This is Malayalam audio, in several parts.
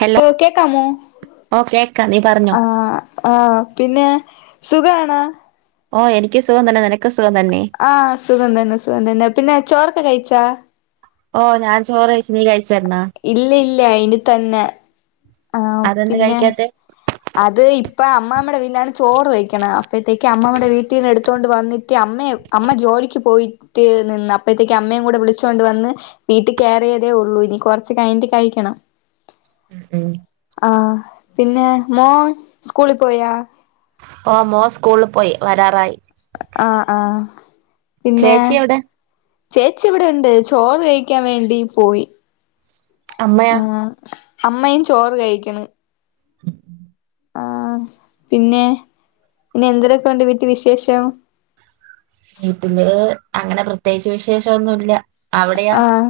ഹലോ ഏഹ് കേക്കാമോ ഓ കേക്ക നീ പറഞ്ഞോ ആഹ് ആഹ് പിന്നെ സുഖാണോ? ഓഹ് എനിക്ക് സുഖം തന്നെ. നിനക്കും സുഖം തന്നെ. ആഹ് സുഗം തന്നെ. സുഗം തന്നെ. പിന്നെ ചോറെക്കെ കഴിച്ചാ? ഓഹ് ഞാൻ ചോറെഴച്ച്. നീ കഴി ഇല്ല, ഇല്ല ഇനി തന്നെ. ആഹ് അതെന്ത് പിന്നെ കഴിക്കാത്തെ? അത് ഇപ്പ അമ്മാമ്മേടെ വീട്ടിലാണ് ചോറ് വെയ്ക്കണേ. അപ്പഴേത്തേക്ക് അമ്മാമ്മേടെ വീട്ടീന്ന് എടുത്തോണ്ട് വന്നിട്ട്, അമ്മയെ. അമ്മ ജോലിക്ക് പോയിട്ട് നിന്ന് അപ്പഴേത്തേക്ക് അമ്മേയും കൂടെ വിളിച്ചോണ്ട് വന്ന്. വീട്ടി കേറിയതേ ഉള്ളൂ. ഇനി കൊറെച്ച് കഴിഞ്ഞിട്ട് കഴിക്കണം. ഉം ഉം ആഹ് പിന്നെ മോൻ സ്കൂളിൽ പോയാ? ഓഹ് മോൻ സ്കൂളിൽ പോയി. വെരാറായി. ആഹ് ആഹ് പിന്നെ ചേച്ചി എവിടെ ചേച്ചി ഇവിടൊണ്ട് ചോറ് കഴിക്കാൻ വേണ്ടി പോയി. അമ്മയാ ആഹ്, അമ്മയും ചോറ് കഴിക്കണ്. ഉം ആഹ് പിന്നെ പിന്നെ എന്തിരെക്കെണ്ട് വീറ്റി വിശേഷം? വീട്ടില്, അങ്ങനെ പ്രത്യേകിച്ച് വിശേഷോന്നുല്ല. ആഹ്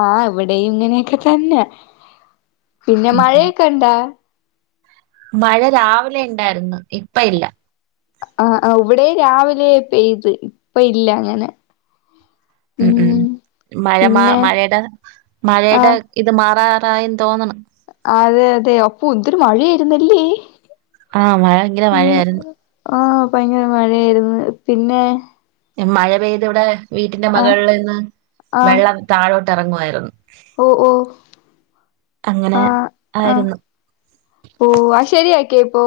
ആഹ് ഇവിടെയും ഇങ്ങനെയെക്കെ തന്നെ. പിന്നെ ഉം ഉം. മഴയ ക്കെണ്ടാ? മഴ രാവിലെ ണ്ടായിരുന്നു. ഇപ്പ ഇല്ല. ആഹ്, ആഹ് ഇവെടെയും രാവിലെ പെയ്ത്. ഇപ്പ ഇല്ല അങ്ങനെ. ഉം ഉം മഴ മാ പിന്നെ മഴേടെ മഴേടെ ആഹ് ഇത് മാറാറായെന്ന് തോന്നണ്. അതെ, അതെ. അപ്പൊ എന്തിര് മഴയായിരുന്നല്ലേ? ആഹ് മഴ ഭയങ്കര മഴയാരുന്നു. ഓഹ് ഭയ്ങ്കര മഴേര്ന്ന്. പിന്നെ മഴ പെയ്ത് വടെ വീട്ടിന്റെ ആഹ് മെകളിൽ നിന്ന് ആഹ് വെള്ളം താഴോട്ട് എറങ്ങുവായ്രുന്ന്. ഓഹ് ഓഹ് അങ്ങനെ ആഹ് ആഹ് ആയിരുന്നു. ഓഹ് അഹ് ശെരിയാക്കിയോ ഇപ്പോ?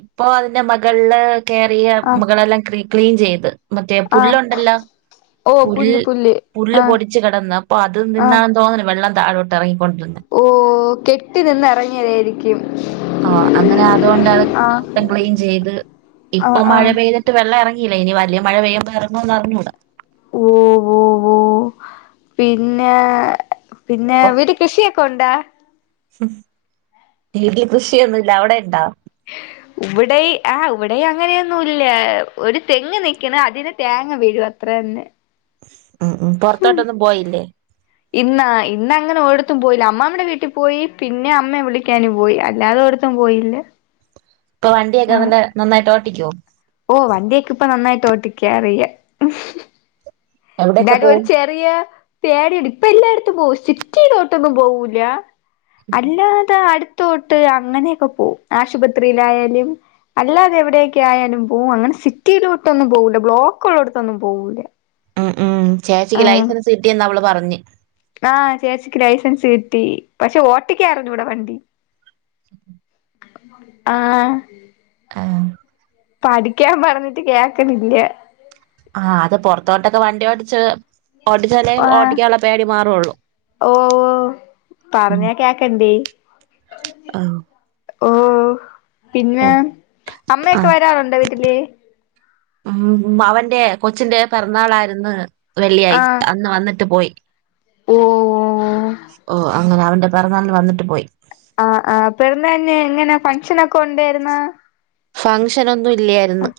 ഇപ്പോ അതിന്റെ മൊകൾല് കേറിയ ആഹ് മുകളെല്ലാം ക്രി ക്ലീൻ ചെയ്ത്. മറ്റേ ആഹ് പുല്ലൊണ്ടല്ലോ ഓ പുൽ പുല്ല് പുല്ല് ആഹ് പൊടിച്ച് കിടന്ന് അപ്പൊ അത് നിന്നാണെന്ന് തോന്നുണ് വെള്ളം താഴോട്ടറങ്ങിക്കൊണ്ടിരുന്നെ ഓഹ് കെട്ടി നിന്ന് എറങ്ങിയതായിരിക് ക്യും. ആഹ് അങ്ങനെ അതുകൊണ്ടതങ്ങ് മൊത്തം ക്ലീൻ ചെയ്ത് ആഹ് ഇപ്പം മഴ ആഹ് പെയ്ത് ട്ട് വെള്ളെറങ്ങീല്ല ഇനി വലിയ മഴ പെയ്യുമ്പ എറങ്ങോന്നറിഞ്ഞൂടാ. ഓവോവോഹ്. പിന്നെ പിന്നെ വീട്ടി കൃഷിയൊ കൊണ്ടാ ഹും വീട്ടീ കൃഷിയൊന്നുല്ല. അവിടെ യിണ്ടോ? ഇവിടെയ് ആഹ് ഇവിടെയ് അങ്ങനെയൊന്നും ഇല്ല ഒരു തെങ്ങ് നിക്കണ് അതിന് തേങ്ങ വീഴും അത്ര തന്നെ. ഉം ഉമ് പുറത്തോട്ടൊന്നും പോയില്ലേ ഇന്നാ? ഇന്ന് അങ്ങനെ ഒരിടത്തും പോയില്ല അമ്മാമ്മേടെ വീട്ടി പോയി പിന്നെ അമ്മയെ വിളിക്കാനും പോയി. അല്ലാതെ ഒര്ട് ത്തും പോയില്ല. ഇപ്പ വണ്ടിയൊക്കെ നല്ല നന്നായിട്ട് ഓട്ടിക്കോ? ഓഹ് വണ്ടിയൊക്കെ ഇപ്പൊ നന്നായിട്ട് ഓട്ടിക്ക്യാ അറിയാ. എവിടെയൊക്കെ എന്തായാലും ഒരു പോവും? ചെറിയ പേടിയുണ്ട്. ഇപ്പ എല്ലായിടത്തും പോവും സിറ്റിയിലോട്ടൊന്നും പോവൂല്ല. അല്ലാതെ അടുത്തോട്ട് അങ്ങനെയൊക്കെ പോവും. ആശുപത്രിയിലായാലും അല്ലാതെ എവിടെയൊക്കെ ആയാലും പോവും അങ്ങനെ സിറ്റിയിലോട്ടൊന്നും പോകൂല്ല ബ്ലോക്കൊള്ളോടുത്തൊന്നും പോകൂല്ല. ഉം ഉം ചേച്ചിക്ക് ലൈസൻസ് കിട്ടിയെന്ന് അവള് പറഞ്ഞ്. ആഹ് ചേച്ചിക്ക് ലൈസൻസ് കിട്ടി പക്ഷെ ഓട്ടിക്ക്യാ അറിഞ്ഞൂട വണ്ടി. ആഹ് ആഹ് പഠിക്ക്യാൻ പറഞ്ഞിട്ട് കേക്ണില്ല. ആഹ് അത് പുറത്തോട്ടൊക്കെ വണ്ടി ഓടിച്ച് ഓട്ടിച്ചാലെ ആഹ് ഓട്ടിക്ക്യാള്ള പേടി മാറൊള്ളൂ ഉം ക്കണ്ടേ ആഹ് ഓഹ് പിന്നെ, ഓ അമ്മയൊക്കെ വരാറുണ്ടോ വീട്ടില്? ഉമ് അവന്റെ കൊച്ചിന്റെ പിറന്നാളായിരുന്ന് വെള്ളിയാഴ്ച അന്ന് വന്നിട്ട് പോയി. ഉവ്വൊഉവ്വോ. ഓഹ് അങ്ങനെ അവന്റെ പെറന്നാളിന് വന്നിട്ട് പോയി. ആഹ് ആഹ് പെറന്നാളിന് എങ്ങനെ ഫംഗഷനോക്കെ ഉണ്ടായിരുന്നോ? ഫങ്ഷൻ ഒന്നും ഇല്ല്യായിര്ന്ന്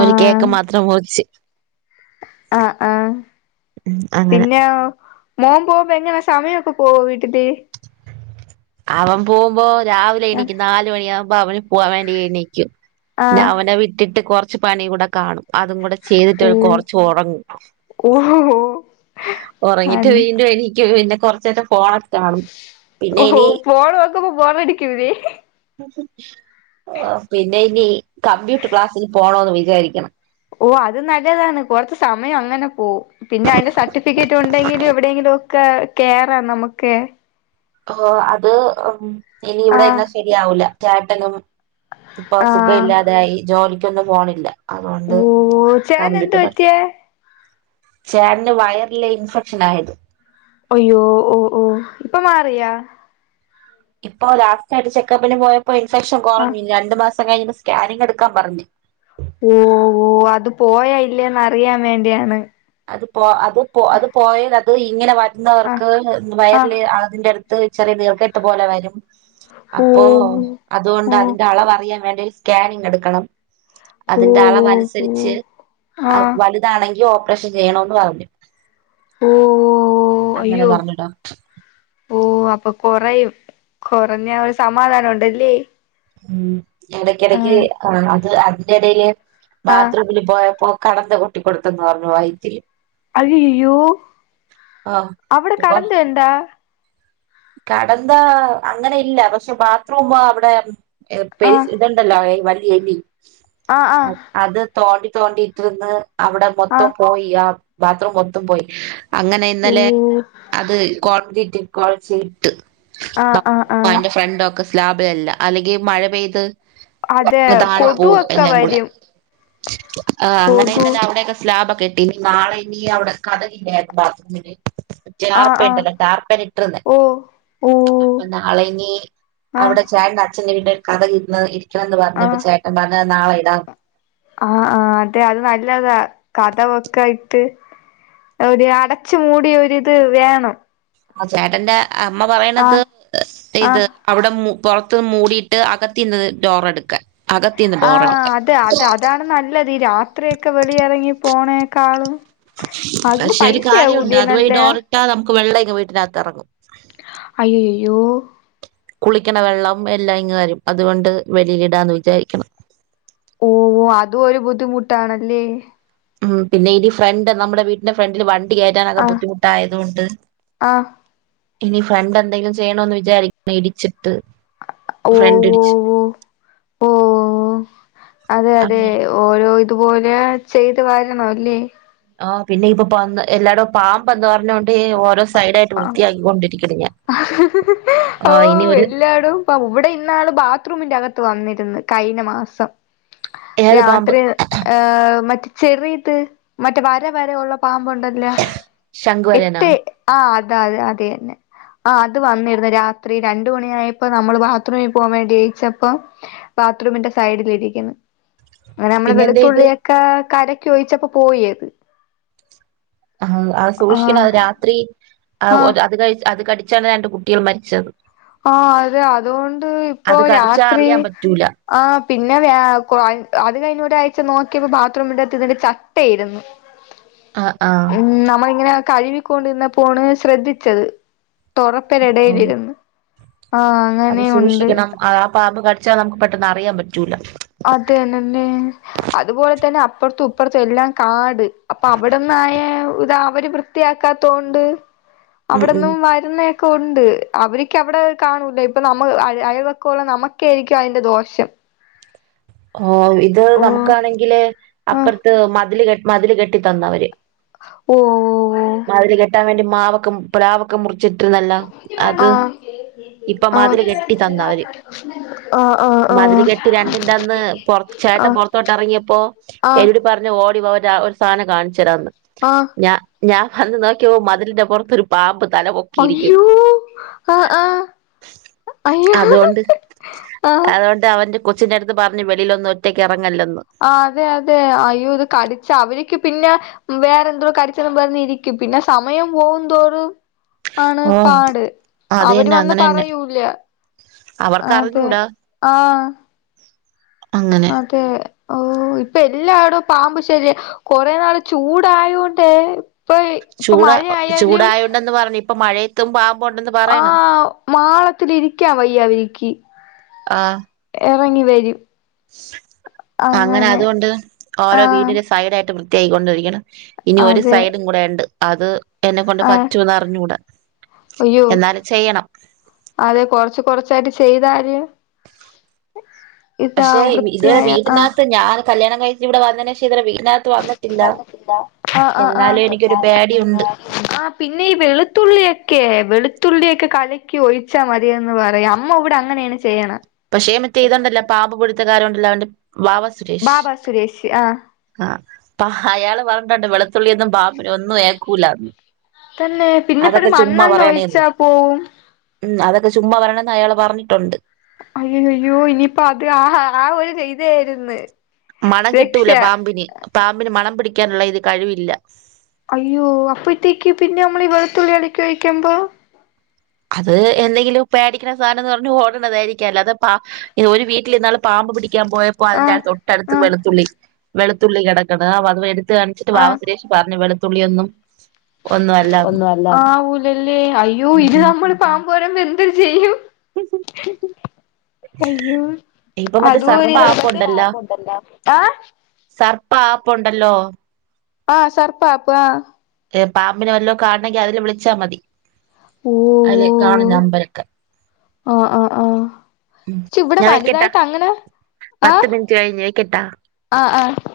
ഒരു കേക്ക് മാത്രം മുറിച്ച്. ആഹ് ആഹ് ഉം അങ്ങനെ പിന്നോ മോൻ പോകുമ്പ എങ്ങനാ സമയൊക്കെ പോവോ വീട്ടില്? അവൻ പോകുമ്പോ രാവിലെ ആഹ് എണീക്കും നാല് മണി ആവു മ്പ അവന് പോവാൻ വേണ്ടി എണീക്കും പിന്നെ ആഹ് അവനെ വിട്ടിട്ട് കൊറച്ച് പണിം കൂടെ കാണും. അതും കൂടെ ചെയ്തിട്ട് കുറച്ച് ഒറങ്ങും. ഓഹ്ഹോ ഉറങ്ങിട്ട് വീണ്ടും എണീക്കും പിന്നെ കൊറച്ച് നേരം ഫോണൊക്കെ കാണും പിന്നെ ഓഹ് ഇനി ഫോൺ നോക്കുമ്പോ ബോറടിക്കുല്ലേ പിന്നെ ഇനി കമ്പ്യൂട്ടർ ക്ലാസ്സിൽ പോണോന്ന് വിചാരിക്കണ് ഓ അത് നല്ലതാണ് കൊറച്ച് സമയം അങ്ങനെ പോവും പിന്നെ അതിന്റെ സർട്ടിഫിക്കറ്റ് ഉണ്ടെങ്കിലും എവിടെയെങ്കിലും ഒക്കെ കയറാ നമുക്കെ ഓ അത് ഇനി ഇവിടെ ആഹ് നിന്ന ശരിയാവൂല ചേട്ടനും ഇപ്പൊ സുഖം ആഹ് ഇല്ലാതായി ജോലിക്കൊന്നും പോണില്ല അതുകൊണ്ട് ഓ ചേട്ടന് എന്ത് കമ്പ്യൂട്ടർ പഠിക്ക പറ്റിയേ ചേട്ടന്റെ വയറിലെ ഇൻഫെക്ഷൻ ആയത് അയ്യോ ഓ ഓ ഇപ്പൊ മാറിയ ഇപ്പോ ലാസ്റ്റ് ആയിട്ട് ചെക്കപ്പിന് പോയപ്പോ ഇൻഫെക്ഷൻ ആഹ് കുറഞ്ഞില്ല രണ്ട് മാസം കഴിയുമ്പോ സ്കാനിങ് എടുക്കാൻ പറഞ് ഓ ഓ അത് പോയ ഇല്ലേന്ന് അറിയാൻ വേണ്ടിയാണ് അത് പോ അത് പോ അത് പോയാൽ അത് ഇങ്ങനെ ആഹ് വരുന്നവർക്ക് ആഹ് വയറില് അതിന്റെ അടുത്ത് ഇത്‌ ചെറിയ നീർക്കെട്ട് പോലെ വരും ഓ അപ്പോ അതുകൊണ്ട് ഓ അതിന്റെ അളവ് അറിയാൻ വേണ്ടി സ്കാനിങ് എടുക്കണം ഓ അതിന്റെ ഓ ഓ അളവനുസരിച്ച് ആഹ് വലു ഇതാണെങ്കിൽ ഓപ്പറേഷൻ ചെയണോന്ന് പറഞ്ഞു ഓ അങ്ങനെ അയ്യോ പറഞ്ഞു ഓ അപ്പൊ കൊറയും കുറഞ്ഞ ഒരു സമാധാനം ഉണ്ടല്ലേ ഉം ഇടക്കിടക്ക് ആഹ് ആഹ് അത് അതിന്റെ ഇടയില് ആഹ് ബാത്റൂം ഇവര് പോയപ്പോ കടന്ത്‌ കൂട്ടി കൊടുത്തെന്ന് പറഞ്ഞു വൈറ്റില് അയ്യയയ്യോ അവിടെ ആഹ് കടന്ത ഇണ്ട കടന്ത അങ്ങനെ ഇല്ല പക്ഷെ ബാത്റൂം അവിടെ പേ ആഹ് ഇതുണ്ട് ഉണ്ടല്ലോ വലിയ എലി ആഹ് ആഹ് അത് തോണ്ടി തോണ്ടിട്ട് രുന്ന് അവിടെ മൊത്തം ആഹ് പോയി ആ ബാത്റൂം മൊത്തം പോയി ഹ് അങ്ങനെ ഓ ഇന്നലെ അത് കോൺക്രീറ്റ് കൊഴച്ച് ഇട്ട് ആഹ് ആഹ് ബാത്റൂം ആഹ് അതിന്റെ ഫ്രണ്ട് ഒക്കെ സ്ലാബിലല്ല അല്ലെങ്കിൽ മഴ പെയ്ത് അതെ താഴെ കൊതു പോവും ഒക്കെ എല്ലാം കൂടെ വരും ആഹ് അങ്ങനെ കൊതു ഇന്നലെ അവിടെയൊക്കെ സ്ലാബ് ഒക്കെ ഇട്ട് ഇനി നാളെ ഇനി അവിടെ കഥകില്ലായിരുന്നു ബാത്റൂമില് ആഹ് ജാർപ്പ ഉണ്ടല്ലോ ടാർപ്പൻ ഇട്ടിർന്നെ ഓഹ് അപ്പൊ നാളെ ഇനി അവിടെ ചേട്ടന്റെ അച്ഛന്റെ വീട്ടി കഥക് ഇരുന്ന ഇരിക്കണം എന്ന് പറഞ്ഞപ്പ ആഹ് ചേട്ട ൻ പറഞ്ഞത് നാളെ ഇടാന്ന് ആഹ് ആഹ് അതെ അത് നല്ലതാ കഥകൊക്കെയായിട്ട് ഒരു അടച് മൂടിയ ഒരിത് വേണം ആഹ് ചേട്ടന്റെ അമ്മ പറയണത് ആഹ് ഇത് ആഹ് അവിടെ മൂ പുറത്ത് മൂടിയിട്ട് അകത്തീന്ന് ഡോർ എടുക്കാൻ അകത്തിന്ന് ഡോർ ആഹ് എടുക്കാൻ അതെ അത് അതാണ് നല്ലത് ഈ രാത്രിയൊക്കെ വെളി ഇറങ്ങി പോണേക്കാളും അതിന് പൈസയാവൂലെ നല്ലെ റ്റാ നമുക്ക് വെള്ളമിങ് വീട്ടിനകത്തിറങ്ങും അയ്യയയ്യോ കുളിക്കണ വെള്ളം എല്ലാം ഇങ്ങ് വരും അതുകൊണ്ട് വെളിയിൽ ഇടാന്ന് വിചാരികേണ് ഓ അതും ഒരു ബുദ്ധിമുട്ടാണല്ലേ ഉം പിന്നെ ഇതി ഫ്രണ്ട് നമ്മുടെ വീട്ടിന്റെ ഫ്രണ്ടില് വണ്ടി വണ്ടി കയറ്റാനൊക്കെ ആഹ് ബുദ്ധിമുട്ടായതു കൊണ്ട് ആഹ് ഇനി ഫ്രണ്ട് എന്തെങ്കിലും ചെയ്യണോന്ന് വിചാരിക്കുന്നു ഇടിച്ചിട്ട് ഫ്രണ്ട് ഇടിച്ച് ഓവോവോ ഓ ഓ അതെ അതെ അങ്ങനെ ഓരോ ഇതുപോലെ ചെയ്ത് വാരണം അല്ലേ ആഹ് പിന്നെ ഇപ്പൊ പന്ന് എല്ലാടും പാമ്പ് എന്താ പറഞ്ഞോണ്ട് ഓരോസ് ആഹ് ഓ ആ ഇനി ഒരു എല്ലാടും പ്പം ഇവിടെ ഇന്നാള് ബാത്റൂമിന്റെകത്ത് വന്നിരുന്ന് കഴിഞ്ഞ മാസം ഏത് പാമ്പ് രാത്രി ഏഹ് മറ്റ് ചെറിയത് മറ്റേ വര വര ഒള്ള പാമ്പൊണ്ടല്ലാ ശംഖുവരനാ എട്ടേ ആഹ് അത അതെ അത് തന്നെ ആഹ് അത് വന്നിരുന്നു രാത്രി രണ്ട് മണി ആയപ്പോ നമ്മള് ബാത്റൂമിൽ പോകാൻ വേണ്ടിയേയിച്ചപ്പം ബാത്റൂമിന്റെ സൈഡിലിരിക്കുന്ന് അങ്ങനെ നമ്മള് പിന്നെ എന്റെ ഇത് വെളുത്തുള്ളിയൊക്ക കരക്കി ഒഴിച്ചപ്പോ പോയിയത് ആഹ് ആഹ് അത് സൂക്ഷിക്കണം അത് രാത്രി ആഹ് അത് കഴി അത് കടിച്ചാണ് രണ്ട് കുട്ടികൾ മരിച്ചത് ആഹ് അതെ അതുകൊണ്ട് ഇപ്പൊ അത് കടിച്ചാ രാത്രി അറിയാൻ പറ്റൂല ആഹ് പിന്നെ വ്യാ കു അത് കഴിഞ്ഞൂ ഒരു ആഴ്ച്ച നോക്കിയപ്പോ ബാത്റൂമിന്റെത്ത് ഇതിന്റെ ചട്ടയിരുന്നു ആ ആ [unintelligible] ഉം നമ്മള ഇങ്ങനെ കഴുവിക്കൊണ്ടിരുന്നപ്പോണ് ശ്രദ്ധിച്ചത് ഓ തുറപ്പിനടേയിലിരുന്നു ആഹ് അത് അങ്ങനെയുണ്ട് സൂക്ഷിക്കണം ആ പാമ്പ് കടിച്ചാ നമുക്ക് പെട്ടെന്ന് അറിയാൻ പറ്റൂല അത് തന്നന്നേ അതുപോലെ തന്നെ അപ്പുറത്തും ഇപ്പുറത്തും എല്ലാം കാട് അപ്പൊ അവിടന്നായ ഇത അവര് വൃ ത്തിയാക്കാത്തോണ്ട് ഉം ഉം അവിടന്നും വരും പറയുന്നൊക്കെ ഒണ്ട് അവര്ക്ക് അവിടെ കാണൂല ഇപ്പൊ നമ്മ അയ അയൽ വക്കം ഒള്ള നമുക്കെരിക്കും അതിന്റെ ദോഷം ഓഹ് ഇത് ഓ നമുക്കാണെങ്കില് ആഹ് അപ്പുറത്ത് മതില് കെ മതില് കെട്ടി തന്നവര് ഓഹ് ഓഹ് ഓഹ് മതില് കെട്ടാൻ വേണ്ടി മാവൊക്കെ പ്ലാവൊക്കെ മുറിച്ചിട്ടിരുന്നല്ലോ അത് ആഹ് ഇപ്പൊ ആഹ് മതില് കെട്ടി തന്നവര് ആഹ് മതില് ആഹ് കെട്ടി രണ്ടി ൻ്റെന്ന് പൊറത്ത് ആഹ് ചേട്ടൻ ആഹ് പൊറത്തോട്ടെറങ്ങിയപ്പോ [unintelligible] പറഞ്ഞു ഓടിവാ ഒര ഒരു സാനം കാണിച്ചു തരാവെന്ന് ആഹ് ഞാ ഞാ വന്ന് നോക്കിയപ്പോ മതിലിന്റെ പൊറത്തൊരു പാമ്പ് തലപൊക്കി അയ്യോ ആഹ് ആഹ് അയ്യോ ആഹ് [unintelligible] അവൻ്റെ കൊച്ചിന്റെ അടുത്ത് പറഞ്ഞു വെളിയിലൊന്നും ഒറ്റക്കെറങ്ങല്ലെന്ന് ആഹ് അതെ അതെ അയ്യോ ഇത് കടിച്ച അവരിക്ക് പിന്നെ വേറെ എന്തോ കടിച്ചെന്നും പറഞ്ഞിരിക്കും പിന്നെ സമയം പോകുംതോറും ആണ് ഓ പാട് അത് അവര് തന്നെ വന്ന് അങ്ങനെ തന്നെ പറയൂല അതെ അവർക്കറിഞ്ഞൂടാ ആഹ് അങ്ങനെ അതെ ഓഹ് ഇപ്പൊ എല്ലാടോം പാമ്പു ശല്യ കൊറേ നാള് ചൂടായോണ്ടേ ഇപ്പ ഇപ്പ ചൂട മഴയായാലും ചൂടായുണ്ടന്ന് പറഞ്ഞു ഇപ്പൊ മഴയത്തും പാമ്പൊണ്ടെന്ന് പറ ആഹ് മാളത്തിലിരിക്കാ വയ്യ അവരിക്ക് ആഹ് എറങ്ങി വരും അങ്ങനെ അതുകൊണ്ട് ഓരോ ആഹ് വീടിന്റെ സൈഡായിട്ട് വൃത്തിയാക്കിക്കൊണ്ടിരിക്കണ് ഇനി ഒരു അതെ സൈഡും കൂടെ ഉണ്ട് അത് എന്നെ കൊണ്ട് ആഹ് പറ്റൂന്ന് അറിഞ്ഞുടാ അയ്യോ അതെ കൊറച്ച് കൊറച്ചായിട്ട് ചെയ്താല് ഇതാ പക്ഷെ ഇതുവരെ വൃത്തിയായ ആഹ് വീട്ടിനാത്ത് ഞാൻ കല്യാണം കഴിച്ച് ഇവിടെ വന്നേനേഷം ഇതുവരെ വീടിനാത്ത് വന്ന ന്നിട്ടില്ല ആഹ് ആഹ് എനിക്കൊരു എന്നാല് പിന്നെ പേടിയുണ്ട് ആഹ് പിന്നെ ഈ വെളുത്തുള്ളിയൊക്കെ വെളുത്തുള്ളിയൊക്കെ കലക്കി ഒഴിച്ചാൽ മതി. അന്ന് പറയാ അമ്മ ഇവിടെ അങ്ങനെയാണ് ചെയ്യണ്. പക്ഷേ മറ്റേ ഇതുണ്ടല്ലോ പാമ്പ് പിടുത്തകാരം ണ്ടല്ല അവന്റെ വാവ സുരേഷ് വാവ സുരേഷ് ആഹ്. ആഹ് അയാള് പറഞ്ഞിട്ടുണ്ട് വെളുത്തുള്ളിയൊന്നും പാമ്പിനൊന്നും ഒന്നും ഏക്കൂലന്ന്. തന്നെ പിന്നെ പ്പറിം മണ്ണെണ് ഒഴിച്ചാ പോവും. ഉം അതൊക്കെ ചുമ്മാ പറയുന്നതെന്ന് അയാള് പറഞ്ഞിട്ടുണ്ട്. അയ്യോ അയ്യോ ഇനിയിപ്പോ അത് ആഹ് ഒരു ധൈര്യം ആയിരുന്ന്. മണം കിട്ടൂല പാമ്പിന് പാമ്പിന് മണം പിടിക്കാനുള്ള ഇത് കഴിവില്ല. അയ്യോ അപ്പ ഇത്തേക്ക് പിന്നെ നമ്മൾ ഈ വെളുത്തുള്ളി കലകി ഒഴിക്കുമ്പോ. അത് എന്തെങ്കിലും പേടിക്കണ സാധനം എന്ന് പറഞ്ഞു ഓടണതായിരിക്കും അല്ലാതെ പാമ്പ് ഒരു വീട്ടിൽ ഇന്നാള് പാമ്പ് പിടിക്കാൻ പോയ അപ്പൊ അതിന്റെറ ആഹ് അത്ത്ട്ടടുത്ത് ആഹ് വെളുത്തുള്ളി വെളുത്തുള്ളി കിടക്കണ്. അത് എടുത്ത് കാണിച്ചിട്ട് വാവ ആഹ് സുരേഷ്. പറഞ്ഞു വെളുത്തുള്ളിയൊന്നും. ഒന്നും അല്ലാന്ന് ഒന്നൂഅല്ല ആവൂലല്ലേ അയ്യോ ഉം ഇത് ഉം നമ്മൾ പാമ്പ് വരുമ്പോൾ എന്തുരു ചെയ്യും. അയ്യോ ഇപ്പൊ മറ്റേ അതുവര് സർപ്പ അതിനൊക്കെ ആപ്പുണ്ടല്ലോ ആപ്പ് ഉണ്ടേലോ എ സർപ്പ ആപ്പ് ഉണ്ടല്ലോ. ആഹ് സാർപ്പം പാപ്പ് ആ- ഏഹ പാമ്പിനെ വല്ലോ കാണണെങ്കിൽ അതില് വിളിച്ചാൽ മതി ഓ അതില് കാണും നമ്പർ ഒക്കെ. ഒ ഒ ഓ.. ഉം പക്ഷേ ഇവിടെ ഞാൻ വെക്കട്ടാ വലുതായിട്ട് അങ്ങനെ ആഹ പത്ത് മിനിറ്റ് കഴിഞ്ഞ് വെക്കട്ടാ ആ ആ-